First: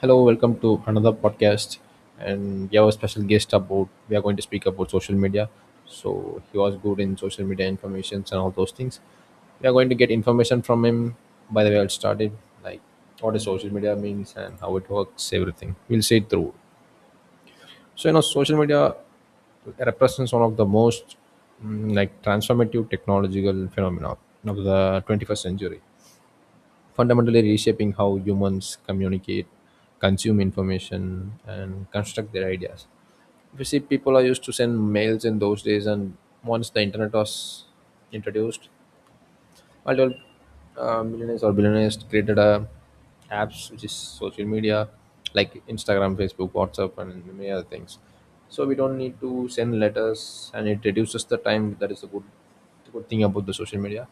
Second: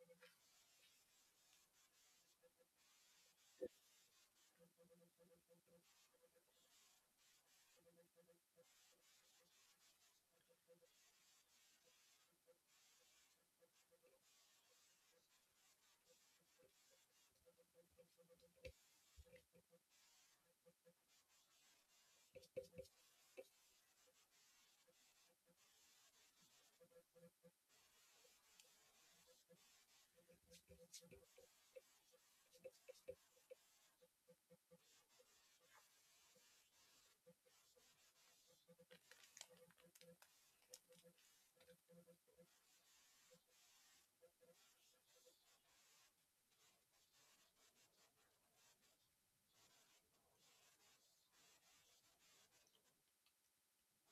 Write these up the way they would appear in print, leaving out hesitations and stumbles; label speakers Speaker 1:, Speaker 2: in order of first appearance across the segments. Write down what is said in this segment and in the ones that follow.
Speaker 1: Hello, welcome to another podcast, and we have a special guest about. We are going to speak about social media. So he was good in social media informations and all those things. We are going to get information from him. By the way, I'll start it like what is social media means and how it works, everything. We'll say it through. So you know, social media represents one of the most like transformative technological phenomena of the 21st century, fundamentally reshaping how humans communicate, consume information, and construct their ideas. If you see, people are used to send mails in those days, and once the internet was introduced, multiple millionaires or billionaires created a apps which is social media, like Instagram, Facebook, WhatsApp, and many other things. So we don't need to send letters, and it reduces the time. That is a good, the good thing about the social media.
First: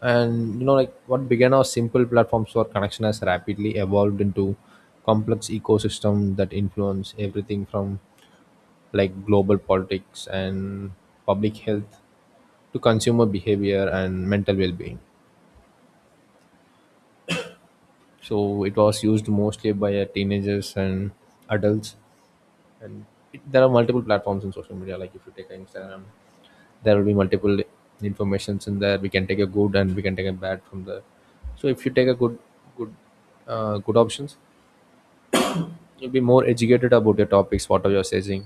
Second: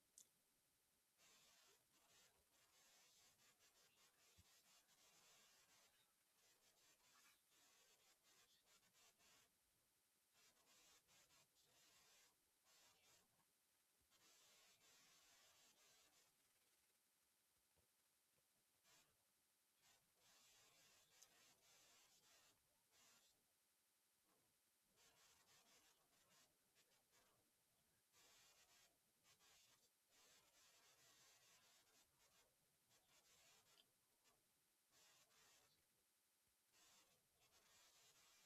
Speaker 1: And you know, like what began as simple platforms for connection has rapidly evolved into complex ecosystem that influence everything from like global politics and public health to consumer behavior and mental well-being. So it was used mostly by teenagers and adults. And it, there are multiple platforms in social media. Like if you take Instagram, there will be multiple informations in there. We can take a good and we can take a bad from there. So if you take a good good good options, you'll be more educated about the topics what you're saying.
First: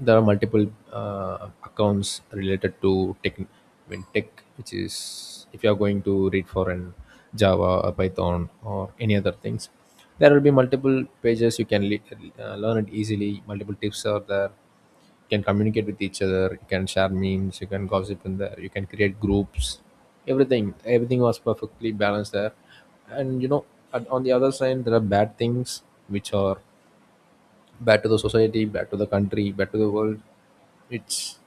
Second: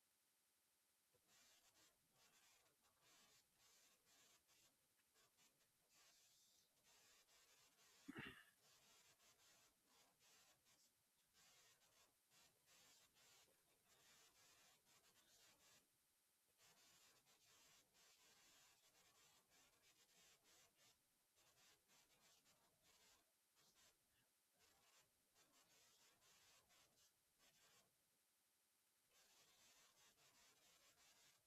Speaker 1: There are multiple accounts related to tech, I mean tech, which is if you're going to read for an Java or Python or any other things, there will be multiple pages you can learn it easily. Multiple tips are there, you can communicate with each other, you can share memes, you can gossip in there, you can create groups. Everything, everything was perfectly balanced there. And you know, on the other side there are bad things, which are back to the society, back to the country, back to the world. It's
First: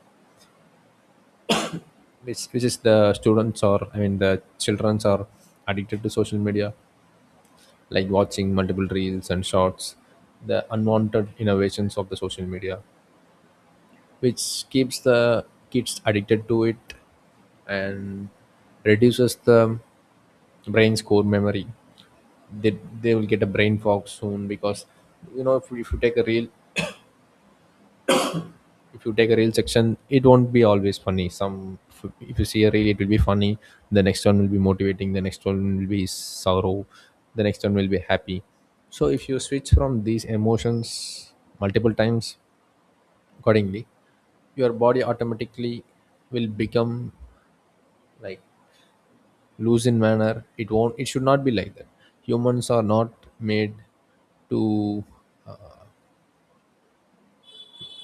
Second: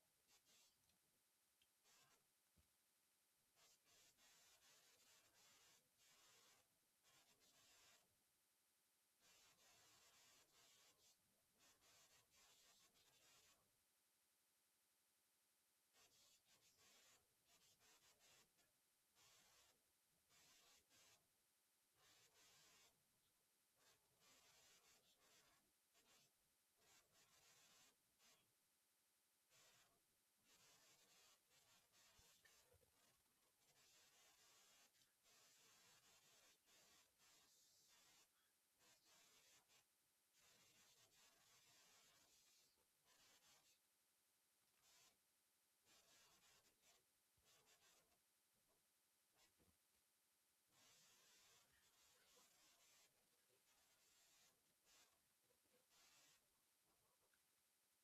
Speaker 1: which is the students, or I mean the childrens are addicted to social media, like watching multiple reels and shorts, the unwanted innovations of the social media, which keeps the kids addicted to it and reduces the brain's core memory. They will get a brain fog soon because you know, if you take a reel, if you take a real section, it won't be always funny. Some if, you see a reel, it will be funny, the next one will be motivating, the next one will be sorrow, the next one will be happy. So if you switch from these emotions multiple times accordingly, your body automatically will become like loose in manner. It won't, it should not be like that. Humans are not made to uh,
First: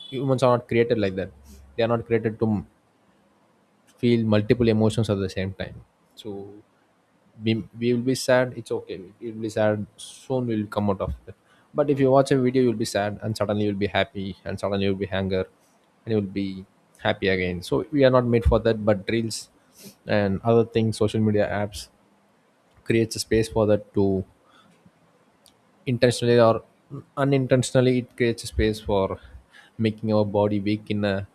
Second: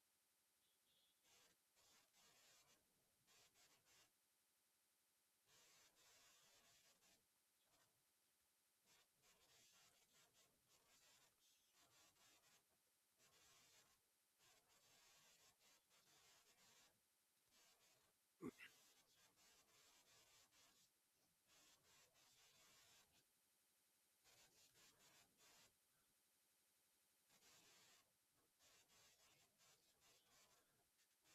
Speaker 1: humans are not created like that. They are not created to feel multiple emotions at the same time. So we will be sad, it's okay. We will be sad, soon we will come out of it. But if you watch a video, you'll be sad, and suddenly you'll be happy, and suddenly you'll be anger, and you'll be happy again. So we are not made for that, but reels and other things, social media apps creates a space for that to intentionally or unintentionally, it creates a space for making our body weak in a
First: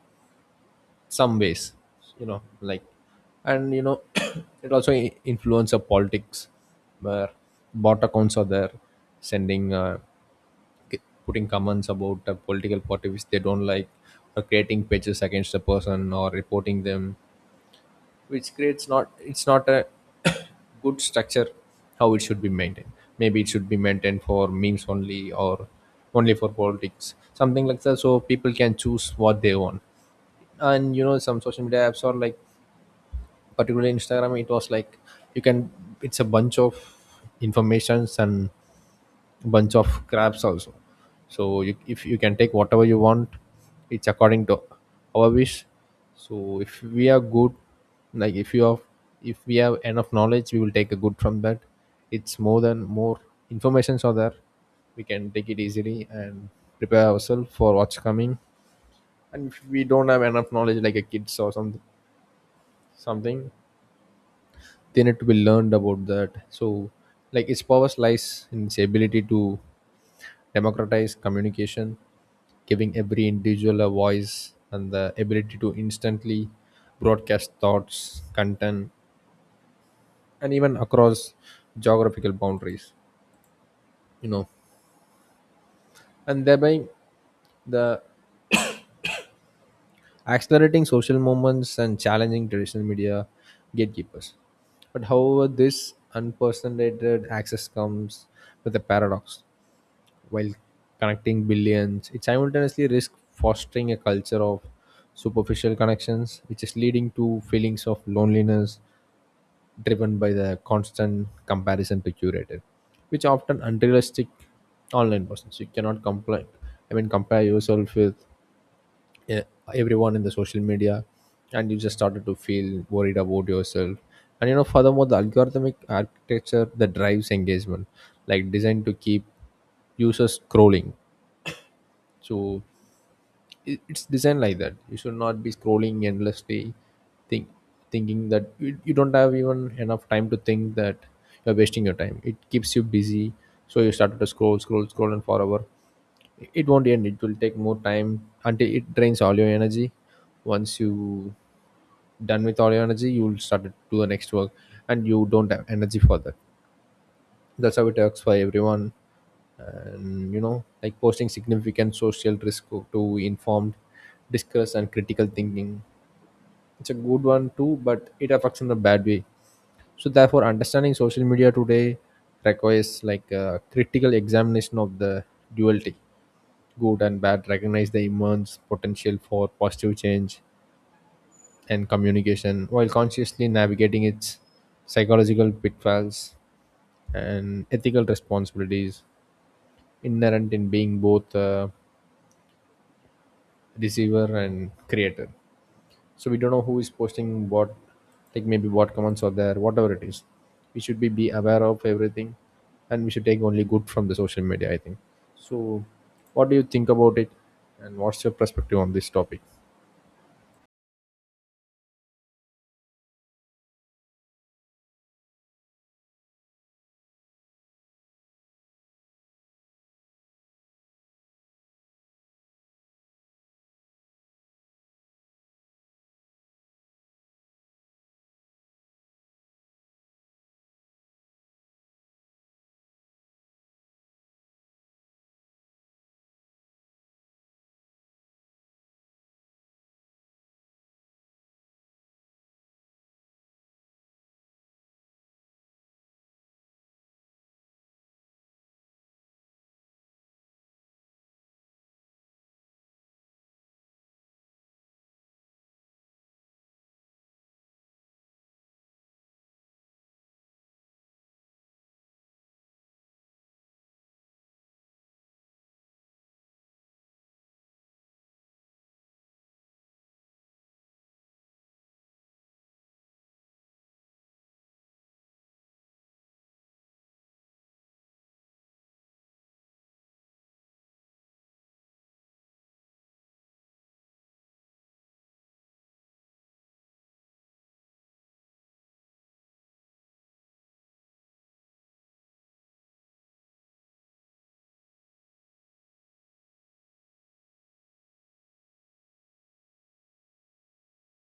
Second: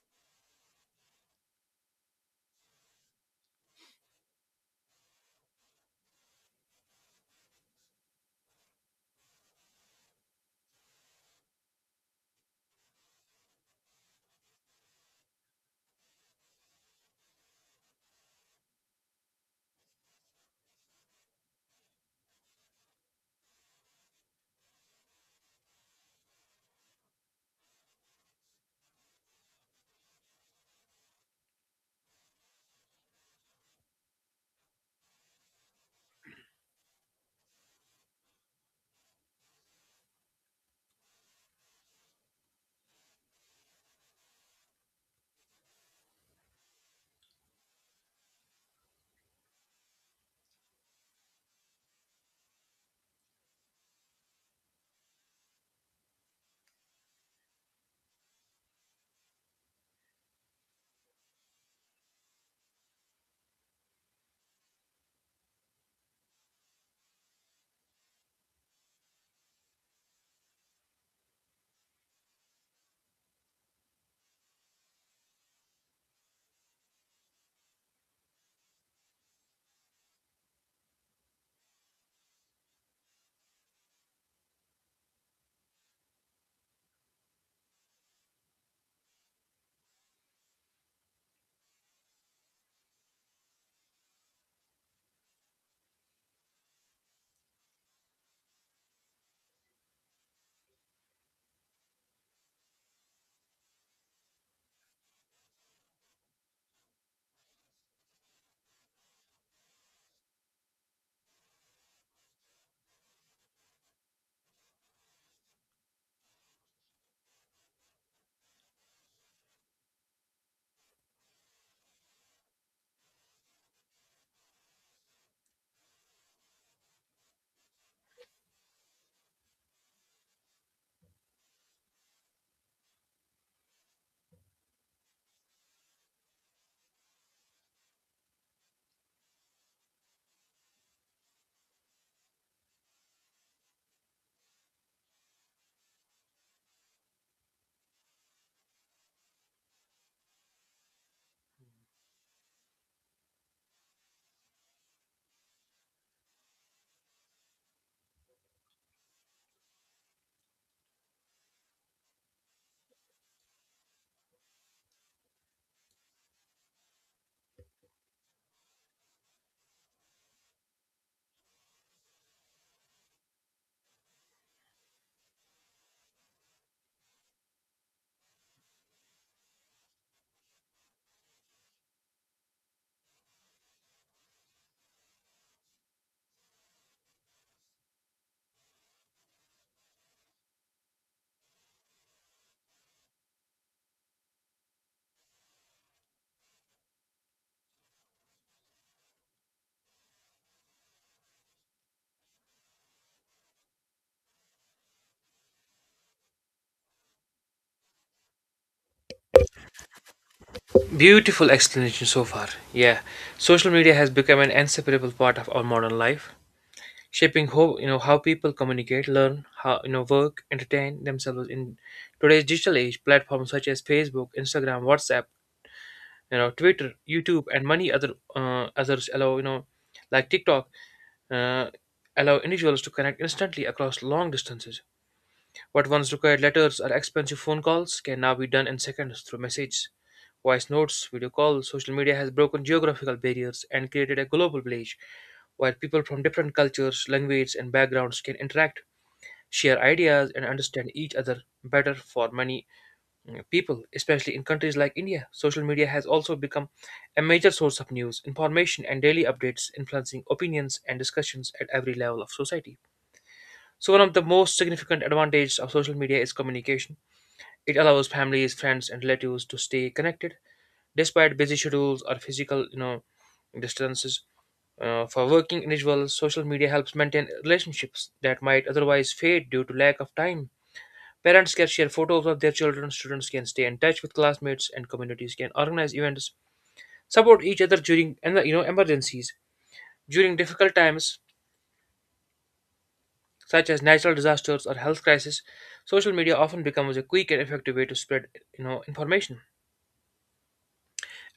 Speaker 1: some ways, you know, like. And you know, it also influence the politics, where bot accounts are there, sending k- putting comments about a political party which they don't like, or creating pages against the person or reporting them, which creates not, it's not a good structure how it should be maintained. Maybe it should be maintained for memes only, or only for politics, something like that, so people can choose what they want. And you know, some social media apps are like, particularly Instagram, it was like, you can, it's a bunch of informations and bunch of crabs also. So you, if you can take whatever you want, it's according to our wish. So if we are good, like if you have, if we have enough knowledge, we will take a good from that. It's more than more informations are there, we can take it easily and prepare ourselves for what's coming. And if we don't have enough knowledge, like a kids or some, something, they need to be learned about that. So like, its power lies in its ability to democratize communication, giving every individual a voice and the ability to instantly broadcast thoughts, content, and even across geographical boundaries, you know, and thereby the accelerating social movements and challenging traditional media gatekeepers. But however, this unprecedented access comes with a paradox. While connecting billions, it simultaneously risks fostering a culture of superficial connections, which is leading to feelings of loneliness driven by the constant comparison to curated, which are often unrealistic online persons. You cannot complain. I mean, compare yourself with uh, everyone in the social media, and you just started to feel worried about yourself. And you know, furthermore, the algorithmic architecture that drives engagement, like designed to keep users scrolling. So it's designed like that, you should not be scrolling endlessly, think thinking that you don't have even enough time to think that you're wasting your time. It keeps you busy. So you started to scroll, scroll, scroll and forever. It won't end, it will take more time until it drains all your energy. Once you done with all your energy, you will start to do the next work, and you don't have energy for that. That's how it works for everyone. And you know, like posting significant social risk to informed discuss and critical thinking. It's a good one too, but it affects in a bad way. So therefore understanding social media today requires like a critical examination of the duality, good and bad. Recognize the immense potential for positive change and communication while consciously navigating its psychological pitfalls and ethical responsibilities inherent in being both receiver and creator. So we don't know who is posting what, like maybe what comments are there, whatever it is, be aware of everything, and we should take only good from the social media, I think. So what do you think about it, and what's your perspective on this topic?
Speaker 2: Beautiful explanation so far. Yeah, social media has become an inseparable part of our modern life, shaping how you know how people communicate, learn, how work, entertain themselves in today's digital age. Platforms such as Facebook, Instagram, WhatsApp, Twitter, YouTube, and many others allow you know like TikTok uh, allow individuals to connect instantly across long distances. What once required letters or expensive phone calls can now be done in seconds through messages, voice notes, video calls. Social media has broken geographical barriers and created a global village where people from different cultures, languages, and backgrounds can interact, share ideas, and understand each other better for people, especially in countries like India. Social media has also become a major source of news, information, and daily updates, influencing opinions and discussions at every level of society. So, one of the most significant advantages of social media is communication. It allows families, friends, and relatives to stay connected despite busy schedules or physical, distances. For working individuals, social media helps maintain relationships that might otherwise fade due to lack of time. Parents can share photos of their children, students can stay in touch with classmates, and communities can organize events, support each other during and you know emergencies. During difficult times, such as natural disasters or health crises, social media often becomes a quick and effective way to spread information,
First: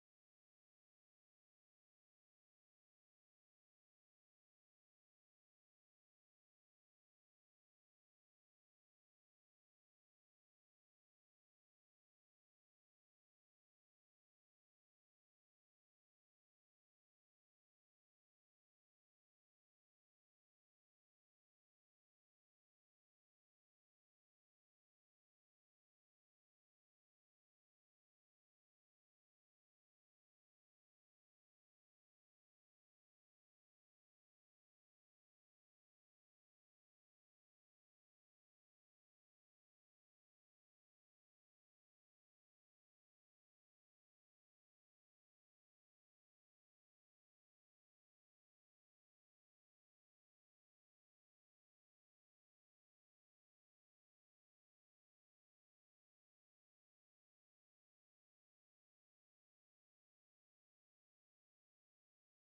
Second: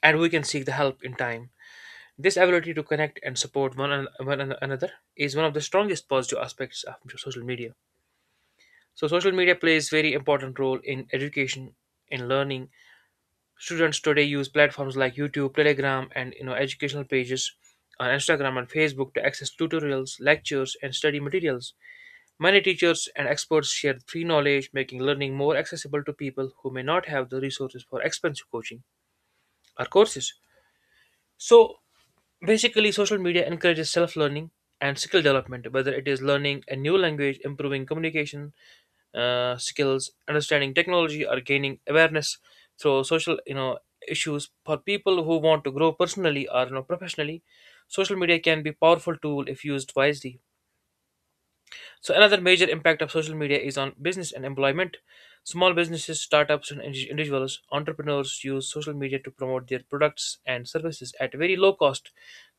Speaker 2: and we can seek the help in time. This ability to connect and support another is one of the strongest positive aspects of social media. So, social media plays very important role in education, in learning. Students today use platforms like YouTube, Telegram, and educational pages on Instagram and Facebook to access tutorials, lectures, and study materials. Many teachers and experts share free knowledge, making learning more accessible to people who may not have the resources for expensive coaching or courses. So, basically, social media encourages self learning and skill development, whether it is learning a new language, improving communication skills, understanding technology, or gaining awareness through social issues. For people who want to grow personally or professionally, social media can be powerful tool if used wisely. So another major impact of social media is on business and employment. Small businesses, startups, and individuals, entrepreneurs use social media to promote their products and services at very low cost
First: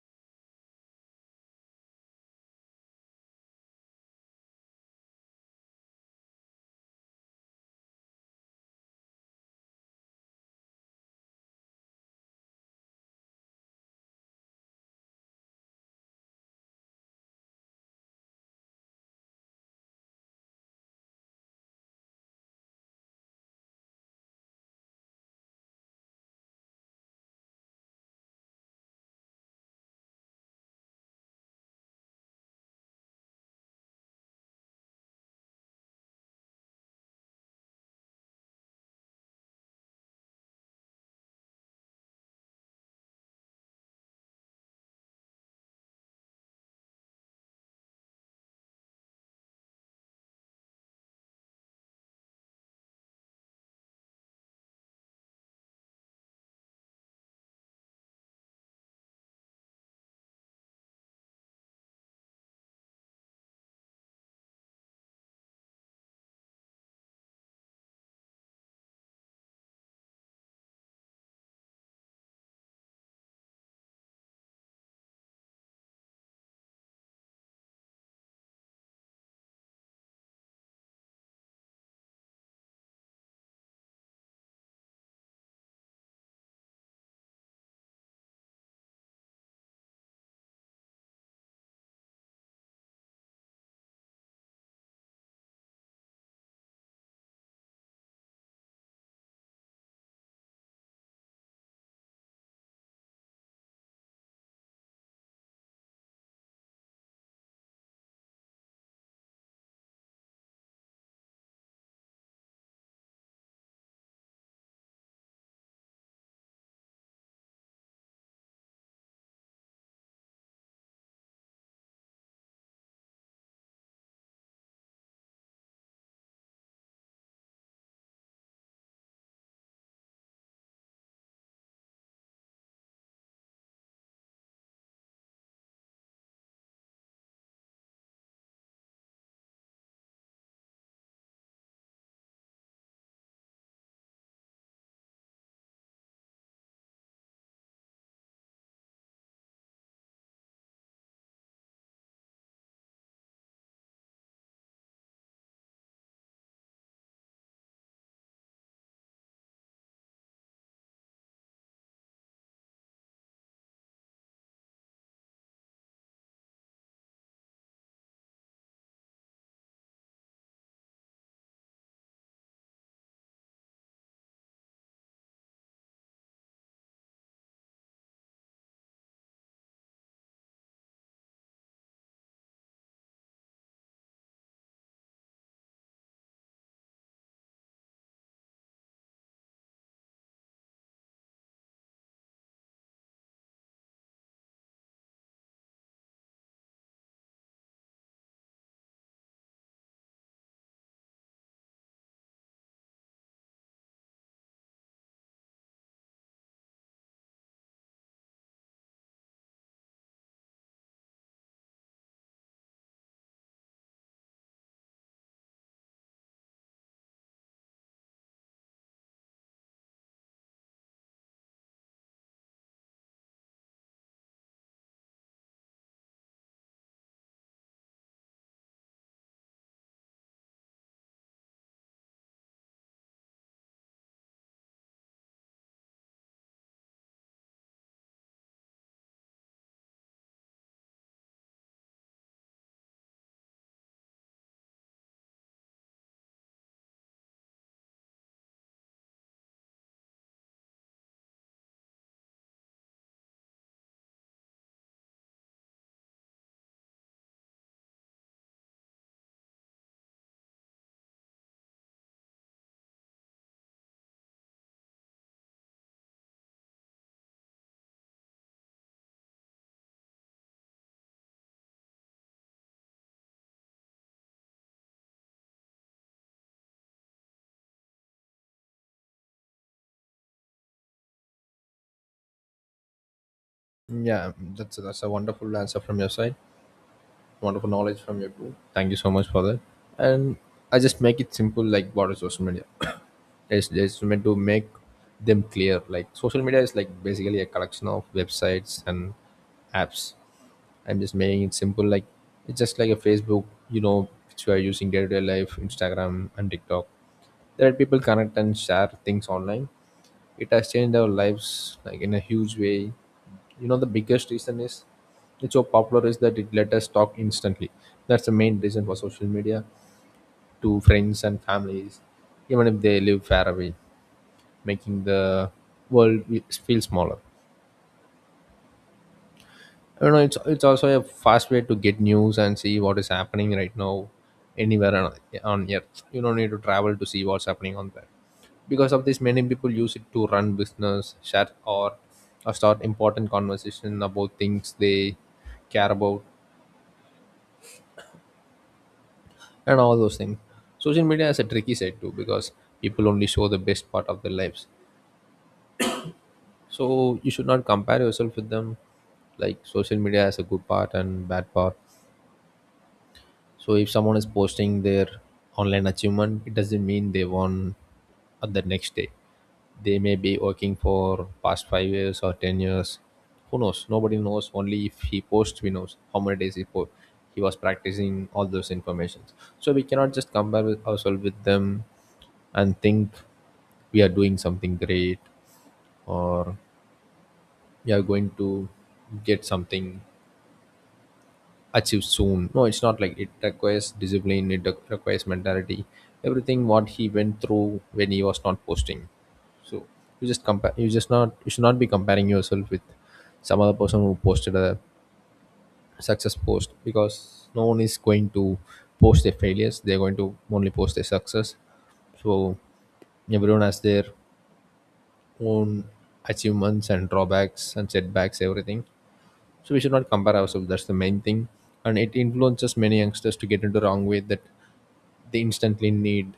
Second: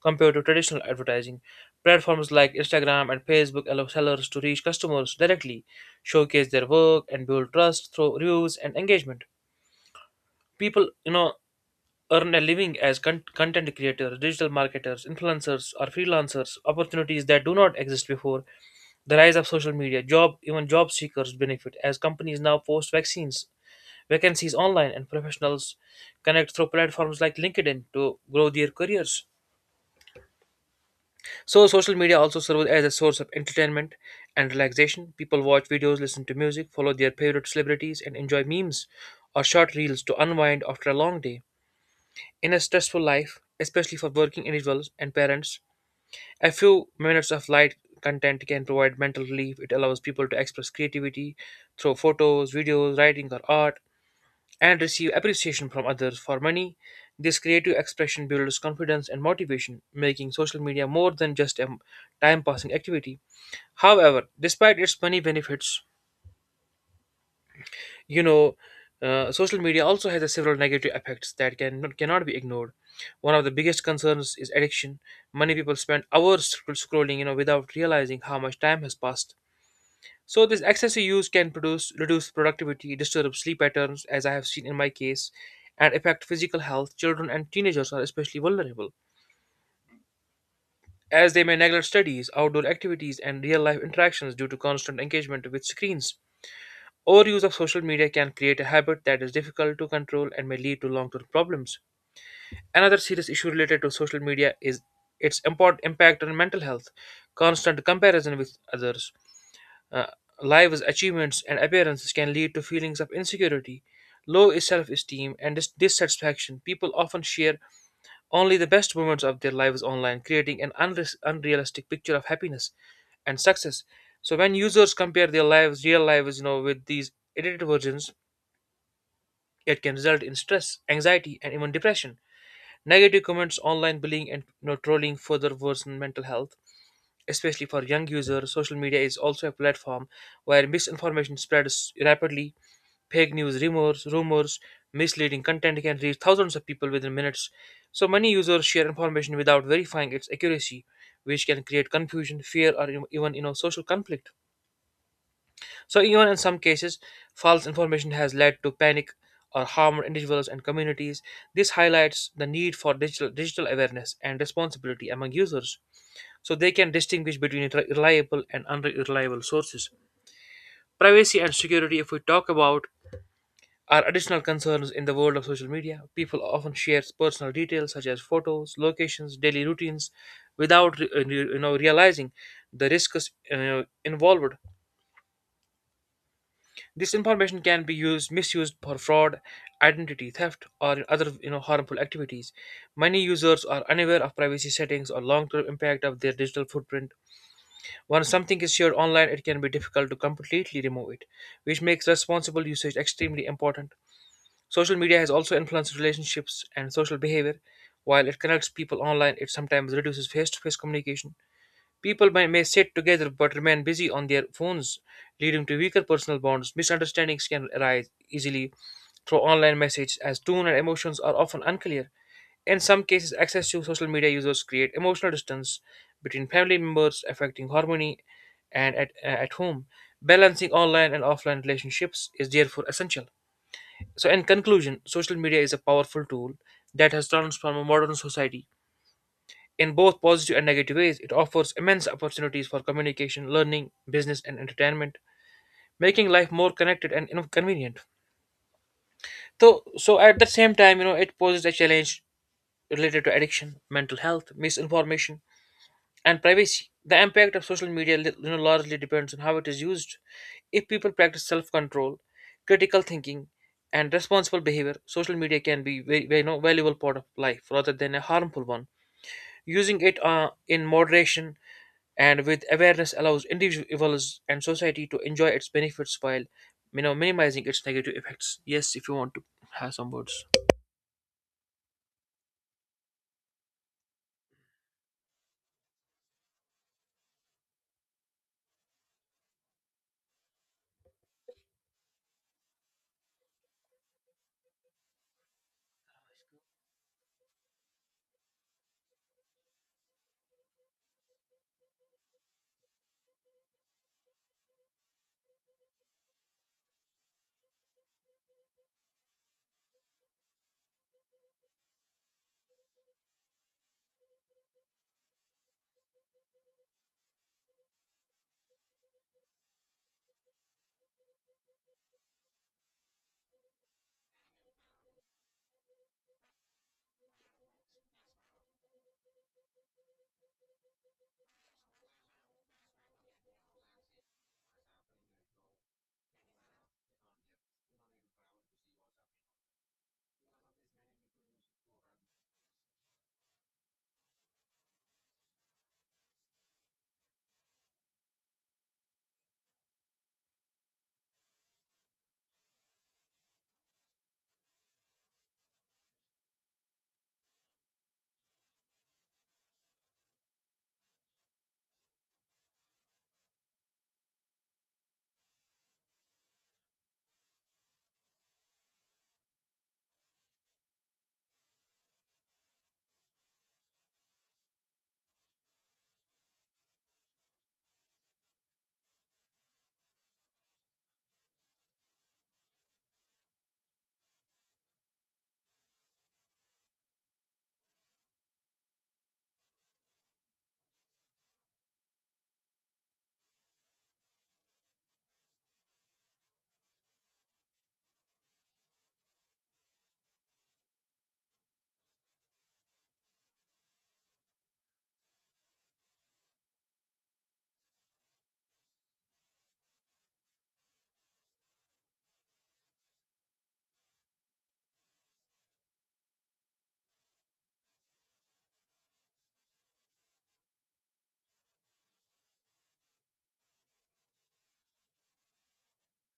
Speaker 2: compared to traditional advertising. Platforms like Instagram and Facebook allow sellers to reach customers directly, showcase their work, and build trust through reviews and engagement. People, earn a living as content creators, digital marketers, influencers, or freelancers, opportunities that do not exist before. The rise of social media, job even job seekers benefit as companies now post vaccines vacancies online and professionals connect through platforms like LinkedIn to grow their careers. So social media also serves as a source of entertainment and relaxation. People watch videos, listen to music, follow their favorite celebrities and enjoy memes or short reels to unwind after a long day. In a stressful life, especially for working individuals and parents, a few minutes of light content can provide mental relief. It allows people to express creativity through photos, videos, writing, or art and receive appreciation from others for money. This creative expression builds confidence and motivation, making social media more than just a time passing activity. However, despite its many benefits, you know social media also has a several negative effects that cannot be ignored. One of the biggest concerns is addiction. Many people spend hours scrolling without realizing how much time has passed. So this excessive use can produce reduce productivity, disturb sleep patterns as I have seen in my case, and affect physical health. Children and teenagers are especially vulnerable as they may neglect studies, outdoor activities, and real life interactions due to constant engagement with screens. Overuse of social media can create a habit that is difficult to control and may lead to long term problems. Another serious issue related to social media is impact on mental health. Constant comparison with others, uh, lives, achievements, and appearances can lead to feelings of insecurity, low self esteem, and dissatisfaction. People often share only the best moments of their lives online, creating unrealistic picture of happiness and success. So when users compare their lives, real lives, with these edited versions, it can result in stress, anxiety, and even depression. Negative comments, online bullying, and trolling further worsen mental health. Especially for young users, social media is also a platform where misinformation spreads rapidly. Fake news, rumors, misleading content can reach thousands of people within minutes. So many users share information without verifying its accuracy, which can create confusion, fear, even social conflict. So, even in some cases, false information has led to panic or harmed individuals and communities. This highlights the need for digital awareness and responsibility among users so they can distinguish between reliable and unreliable sources. Privacy and security, if we talk about, are additional concerns in the world of social media. People often share personal details such as photos, locations, daily routines without realizing the risks you involved. This information can be used misused for fraud, identity theft, or other harmful activities. Many users are unaware of privacy settings or long-term impact of their digital footprint. Once something is shared online, it can be difficult to completely remove it, which makes responsible usage extremely important. Social media has also influenced relationships and social behavior. While it connects people online, it sometimes reduces face-to-face communication. People may sit together but remain busy on their phones, leading to weaker personal bonds. Misunderstandings can arise easily through online messages, as tone and emotions are often unclear. In some cases, access to social media users create emotional distance between family members, affecting harmony and at home. Balancing online and offline relationships is therefore essential. So, in conclusion, social media is a powerful tool that has transformed modern society in both positive and negative ways. It offers immense opportunities for communication, learning, business, and entertainment, making life more connected and convenient. So, at the same time, it poses a challenge related to addiction, mental health, misinformation, and privacy. The impact of social media, largely depends on how it is used. If people practice self-control, critical thinking, and responsible behavior, social media can be very, very valuable part of life rather than a harmful one. Using it in moderation and with awareness allows individuals and society to enjoy its benefits while minimizing its negative effects. Yes, if you want to have some words.
Speaker 1: Yeah, that's a wonderful answer from your side, wonderful knowledge from your group. Thank you so much for that. And I just make it simple, like what is social media. It's just meant to make them clear. Like social media is like basically a collection of websites and apps. I'm just making it simple. Like it's just like a Facebook, you know, which you are using day to day life, Instagram and TikTok. There are people connect and share things online. It has changed our lives like in a huge way. You know, the biggest reason is it's so popular is that it let us talk instantly. That's the main reason for social media, to friends and families, even if they live far away, making the feel smaller. You know, it's also a fast way to get news and see what is happening right now anywhere on earth. You don't need to travel to see what's happening on that. Because of this, many people use it to run business, share or start important conversation about things they care about and all those things. Social media has a tricky side too, because people only show the best part of their lives. So you should not compare yourself with them. Like social media has a good part and bad part. So if someone is posting their online achievement, it doesn't mean they won at the next day. They may be working for past 5 years or 10 years. Who knows? Nobody knows. Only if he posts, we knows how many days he was practicing all those informations. So we cannot just compare with ourselves with them and think we are doing something great, or we are going to get something achieve soon. No, it's not like. It requires discipline, it requires mentality, everything what he went through when he was not posting. So you just compare, you just not, you should not be comparing yourself with some other person who posted a success post, because no one is going to post their failures, they're going to only post their success. So everyone has their own achievements and drawbacks and setbacks, everything, so we should not compare ourselves. That's the main thing, and it influences many youngsters to get into wrong way, that they instantly need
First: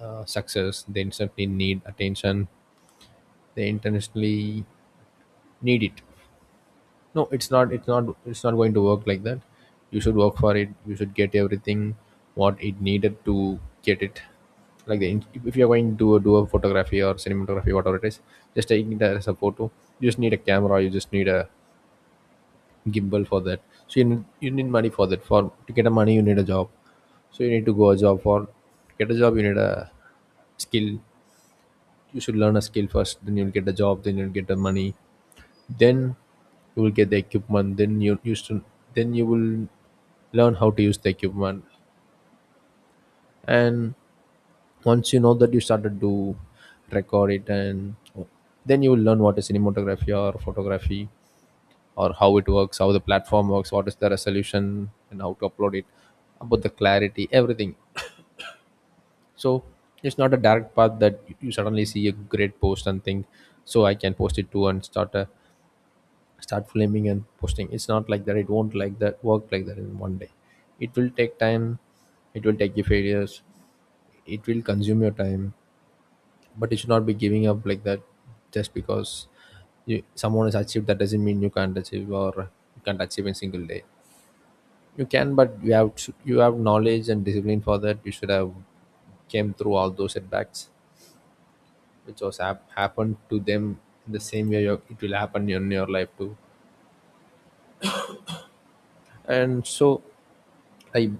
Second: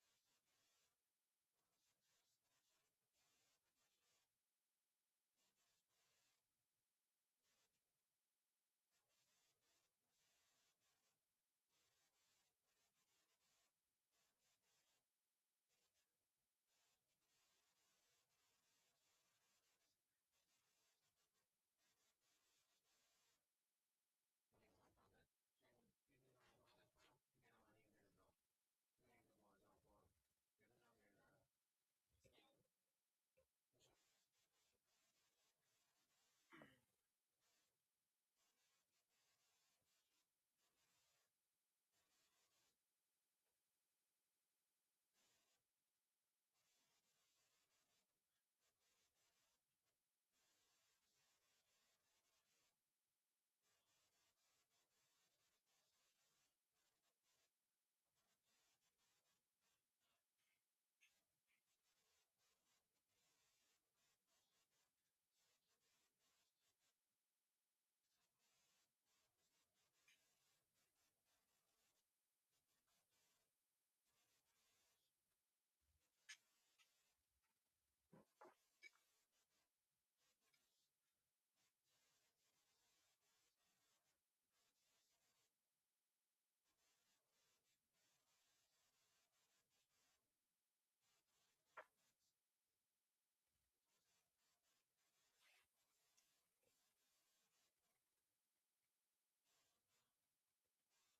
Speaker 1: success, they instantly need attention, they instantly need it. No, it's not going to work like that. You should work for it, you should get everything what it needed to get it. Like if you're going to do a photography or cinematography, whatever it is, just taking it as a photo, you just need a camera, you just need a gimbal for that. So you need money for that. For to get a money, you need a job. So you need to go a job for to get a job. You need a skill. You should learn a skill first. Then you'll get a job. Then you'll get the money. Then you will get the equipment. Then you used to. Then you will learn how to use the equipment. And once you know that, you started to record it, and then you will learn what is cinematography or photography, or how it works, how the platform works, what is the resolution, and how to upload it, about the clarity, everything. So it's not a direct path that you suddenly see a great post and think, so I can post it too and start flaming and posting. It's not like that. It won't like that work like that in 1 day. It will take time. It will take you failures. It will consume your time. But you should not be giving up like that just because someone has achieved, that doesn't mean you can't achieve or you can't achieve in single day. You can, but you have knowledge and discipline for that. You should have came through all those setbacks, which was happened to them. The same way your, it will happen in your life too. And so, like,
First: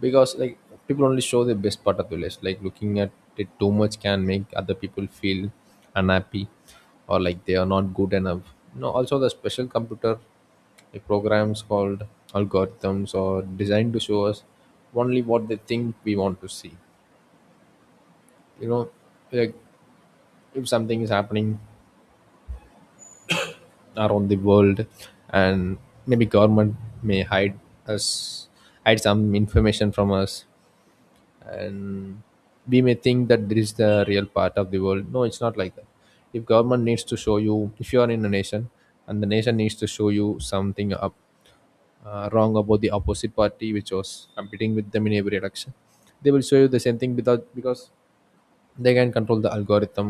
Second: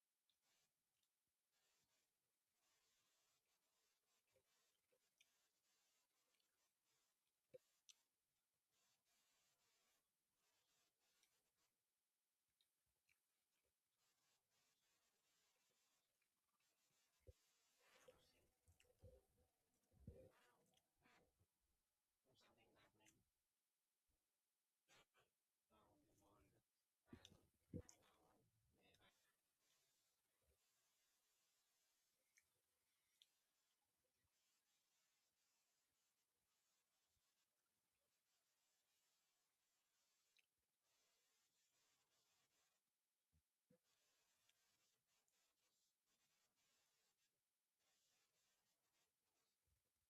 Speaker 1: because like people only show the best part of the list. Like looking at it too much can make other people feel unhappy or like they are not good enough. No, also the special computer like programs called algorithms are designed to show us only what they think we want to see, you know, like if something is happening around the world, and maybe government may us hide some information from us, and we may think that this is the real part of the world. No, it's not like that. If government needs to show you, if you are in a nation and the nation needs to show you something up, wrong about the opposite party which was competing with them in every election, they will show you the same thing without because they can control the algorithm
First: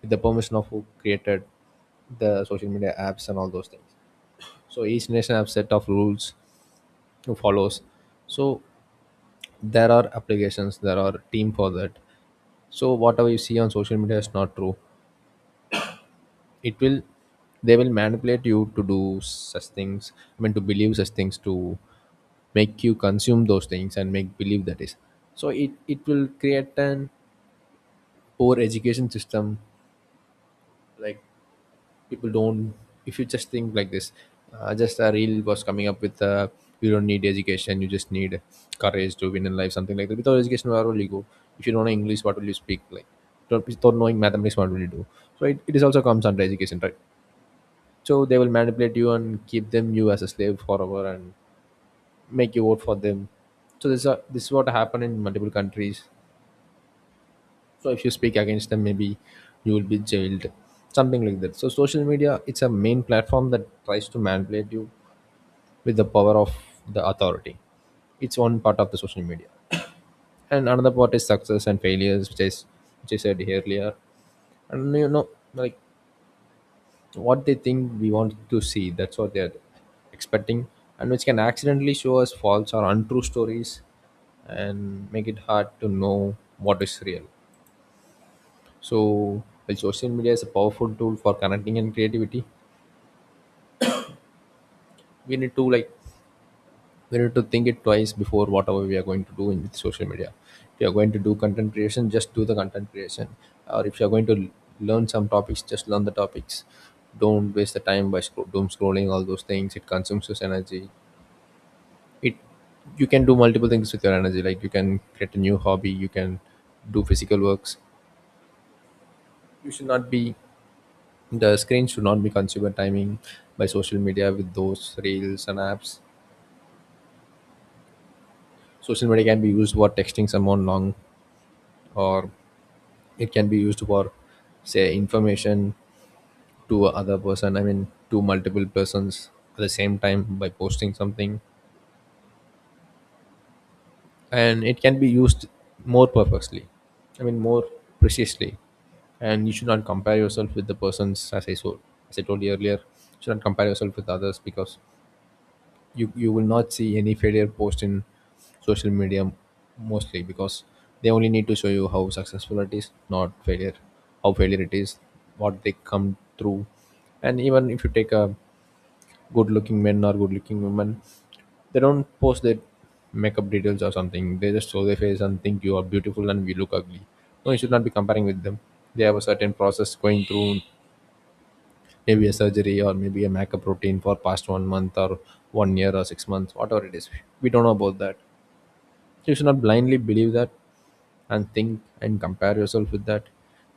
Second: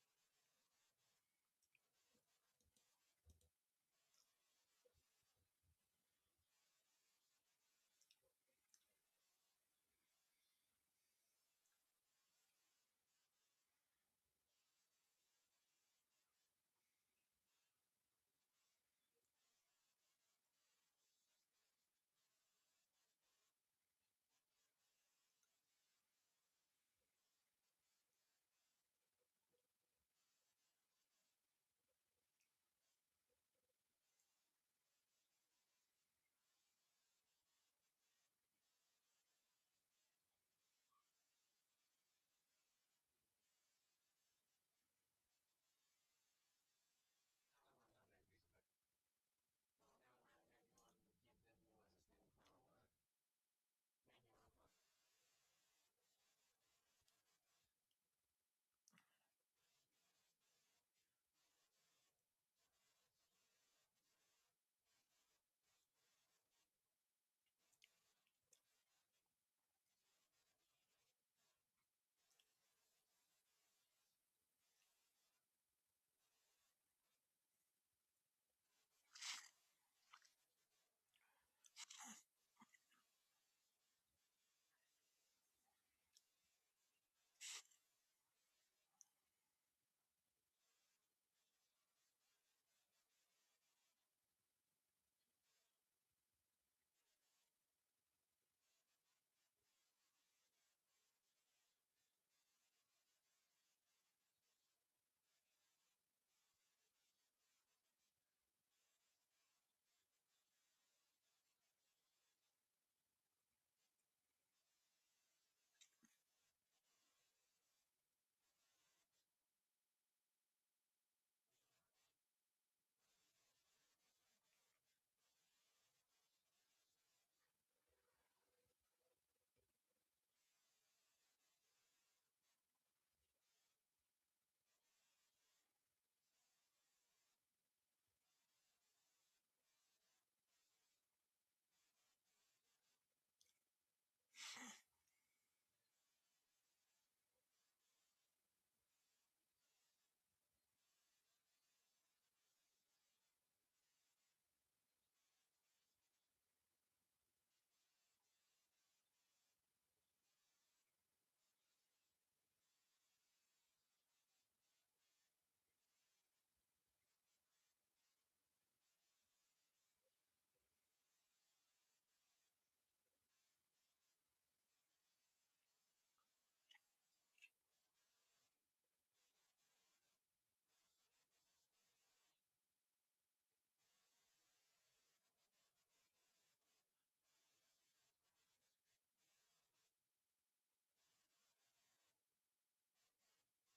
Speaker 1: with the permission of who created the social media apps and all those things. So each nation have set of rules to follows. So there are applications, there are team for that. So whatever you see on social media is not true. It will, they will manipulate you to do such things. I mean, to believe such things, to make you consume those things and make believe that is. So it will create an poor education system, like people don't, if you just think like this, just a reel was coming up with you don't need education, you just need courage to win in life, something like that. Without education, where will you go? If you don't know English, what will you speak? Like without knowing mathematics, what will you do? So it is also comes under education, right? So they will manipulate you and keep them you as a slave forever and make you vote for them. So this is what happened in multiple countries. So if you speak against them, maybe you will be jailed, something like that. So social media, it's a main platform that tries to manipulate you with the power of the authority. It's one part of the social media, and another part is success and failures, which is which I said earlier. And you know, like what they think we want to see, that's what they're expecting, and which can accidentally show us false or untrue stories and make it hard to know what is real. So while social media is a powerful tool for connecting and creativity, we need to like we need to think it twice before whatever we are going to do in with social media. If you are going to do content creation, just do the content creation. Or if you are going to learn some topics, just learn the topics. Don't waste the time by doom scrolling all those things. It consumes your energy. It, you can do multiple things with your energy. Like you can create a new hobby. You can do physical works. You should not be, the screen should not be consumed timing by social media with those reels and apps. Social media can be used for texting someone long, or it can be used for say information to other person. I mean, to multiple persons at the same time by posting something, and it can be used more purposely. I mean, more precisely. And you should not compare yourself with the persons as I so as I told you earlier. You should not compare yourself with others because you will not see any failure post in social media, mostly because they only need to show you how successful it is, not failure, how failure it is, what they come through. And even if you take a good looking men or good looking women, they don't post their makeup details or something. They just show their face and think you are beautiful and we look ugly. No, you should not be comparing with them. They have a certain process going through, maybe a surgery or maybe a maca protein for past 1 month or 1 year or 6 months, whatever it is. We don't know about that. You should not blindly believe that and think and compare yourself with that.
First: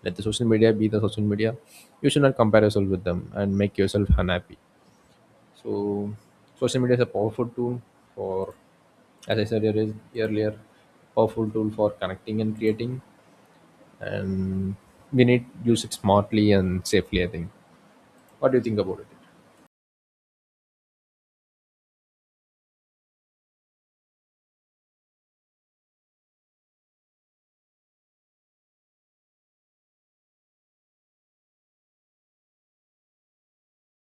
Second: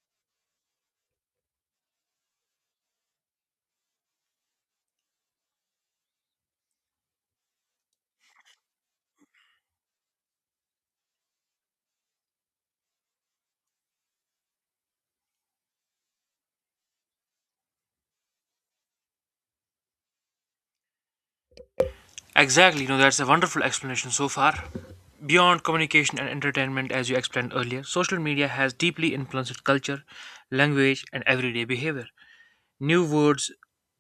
Speaker 1: Let the social media be the social media. You should not compare yourself with them and make yourself unhappy. So social media is a powerful tool for, as I said earlier, powerful tool for connecting and creating, and we need to use it smartly and safely. I think, what do you think about it?
Speaker 2: Exactly, you know, that's a wonderful explanation so far. Beyond communication and entertainment, as you explained earlier, social media has deeply influenced culture, language, and everyday behavior. New words,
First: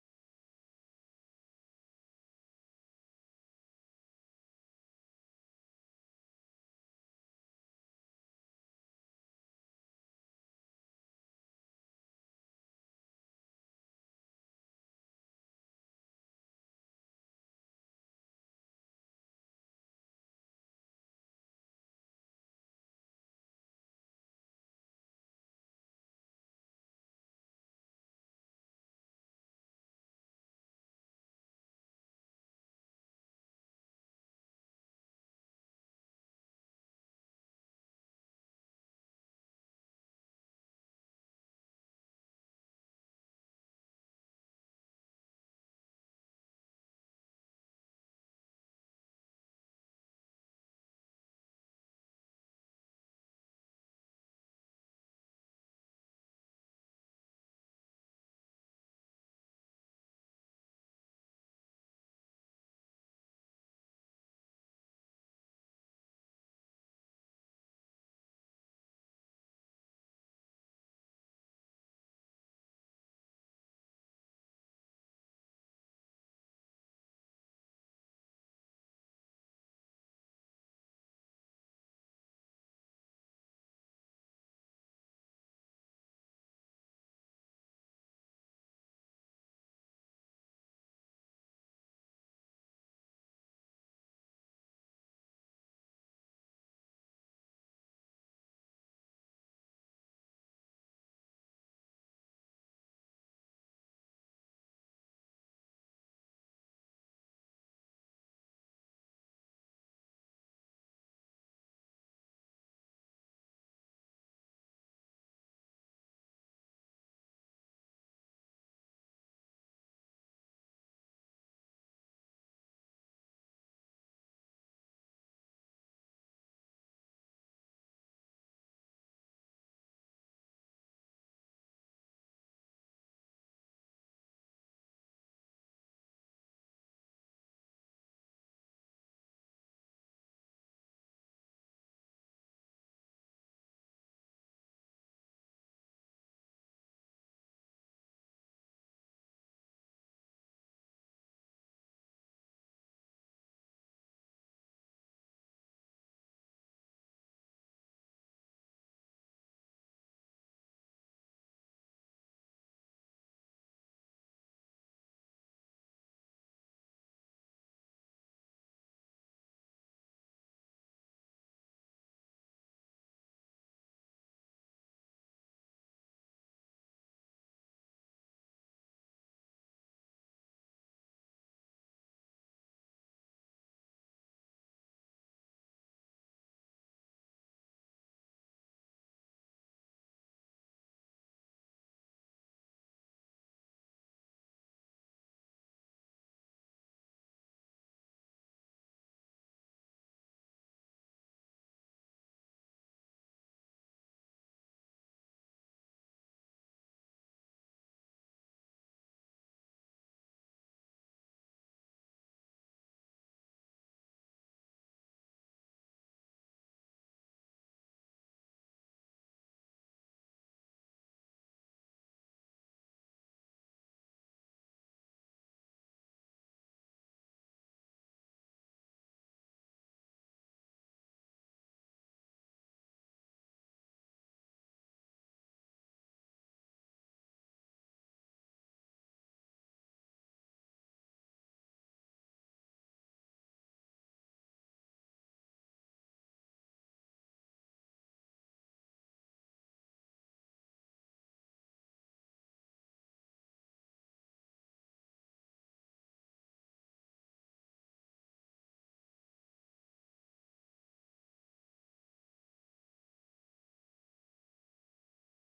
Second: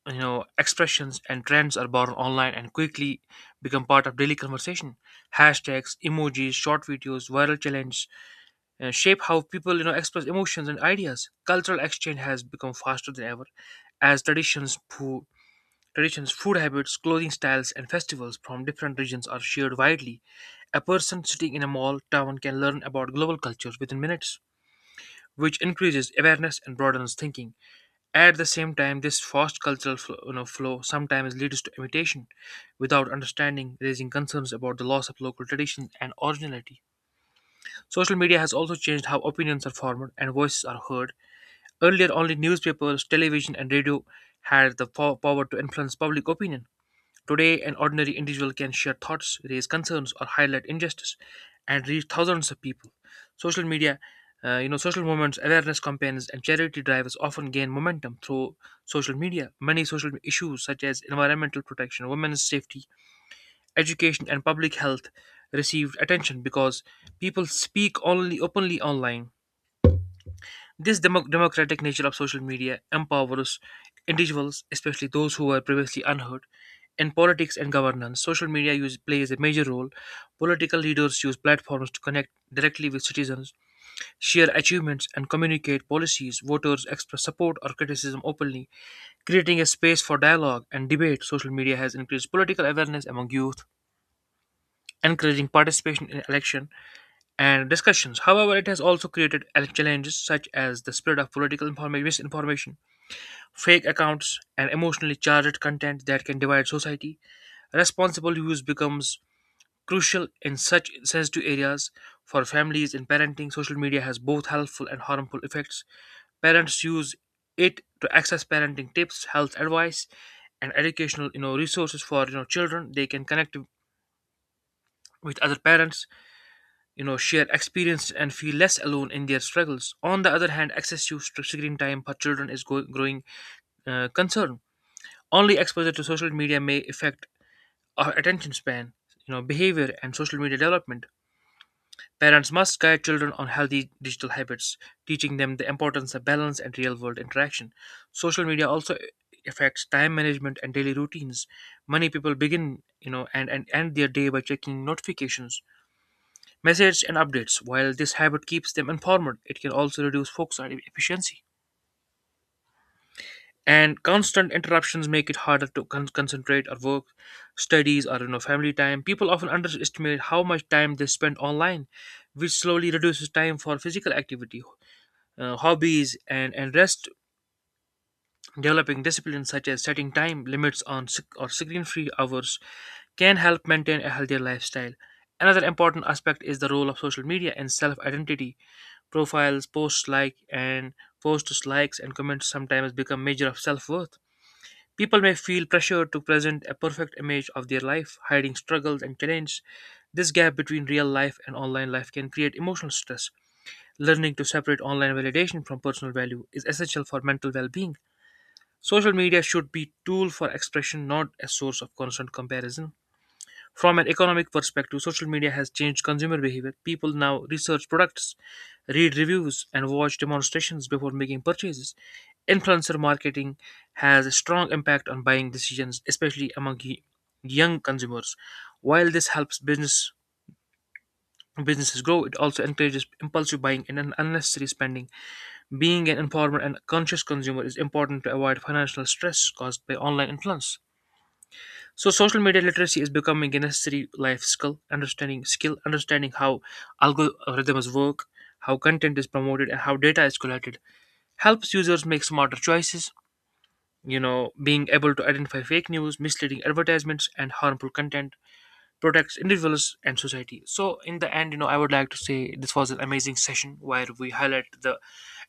Speaker 2: expressions, and trends are born online and quickly become part of daily conversation. Hashtags, emojis, short videos, viral challenges shape how people express emotions and ideas. Cultural exchange has become faster than ever, as traditions, food habits, clothing styles, and festivals from different regions are shared widely. A person sitting in a mall town can learn about global cultures within minutes, which increases awareness and broadens thinking. At the same time, this fast cultural flow sometimes leads to imitation without understanding, raising concerns about the loss of local traditions and originality. Social media has also changed how opinions are formed and voices are heard. Earlier, only newspapers, television, and radio had the power to influence public opinion. Today, an ordinary individual can share thoughts, raise concerns, or highlight injustice, and reach thousands of people. Social media, social movements, awareness campaigns, and charity drives often gain momentum through social media. Many social issues, such as environmental protection, women's safety, education, and public health received attention because people speak only openly online. This democratic nature of social media empowers individuals, especially those who were previously unheard. In politics and governance, social media use plays a major role. Political leaders use platforms to connect directly with citizens, share achievements, and communicate policies. Voters express support or criticism openly, creating a space for dialogue and debate. Social media has increased political awareness among youth, encouraging participation in elections and discussions. However, it has also created challenges such as the spread of misinformation, fake accounts, and emotionally charged content that can divide society. Responsible use becomes crucial in such sensitive areas for families in parenting. Social media has both helpful and harmful effects. Parents use it to access parenting tips, health advice, and educational resources for children. They can connect with other parents, share experience and feel less alone in their struggles. On the other hand, access to screen time for children is growing concern. Only exposure to social media may affect our attention span, behavior, and social media development. Parents must guide children on healthy digital habits, teaching them the importance of balance and real world interaction. Social media also affects time management and daily routines. Many people begin and end their day by checking notifications, message and updates. While this habit keeps them informed, it can also reduce focus and efficiency. And constant interruptions make it harder to concentrate or work, studies, or family time. People often underestimate how much time they spend online, which slowly reduces time for physical activity, hobbies, and rest. Developing disciplines such as setting time limits on or screen-free hours can help maintain a healthier lifestyle. Another important aspect is the role of social media and self identity. Profiles, posts, likes and comments sometimes become measure of self-worth. People may feel pressure to present a perfect image of their life, hiding struggles and challenges. This gap between real life and online life can create emotional stress. Learning to separate online validation from personal value is essential for mental well-being. Social media should be a tool for expression, not a source of constant comparison. From an economic perspective, social media has changed consumer behavior. People now research products, read reviews, and watch demonstrations before making purchases. Influencer marketing has a strong impact on buying decisions, especially among young consumers. While this helps businesses grow, it also encourages impulsive buying and unnecessary spending. Being an informed and conscious consumer is important to avoid financial stress caused by online influence. So social media literacy is becoming a necessary life skill, understanding how algorithms work, how content is promoted, and how data is collected helps users make smarter choices. You know, being able to identify fake news, misleading advertisements, and harmful content protects individuals and society. So, in the end, you know, I would like to say this was an amazing session where we highlight the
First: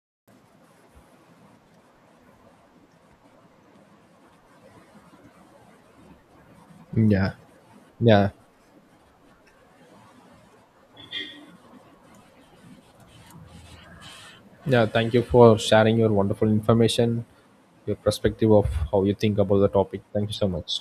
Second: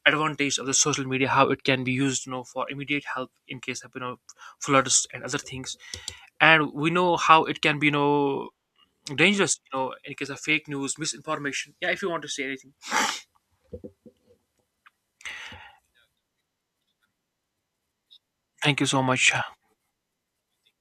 Speaker 2: advantage of the social media, how it can be used, you know, for immediate help in case of floods and other things, and we know
Speaker 1: Yeah.
Speaker 2: how it can be
Speaker 1: Yeah.
Speaker 2: dangerous, you know, in case of fake news, misinformation. Yeah, if you want to say anything,
Speaker 1: Yeah, thank you for sharing your wonderful information, your perspective of
Speaker 2: thank you
Speaker 1: how
Speaker 2: so
Speaker 1: you
Speaker 2: much.
Speaker 1: think about the topic. Thank you so much.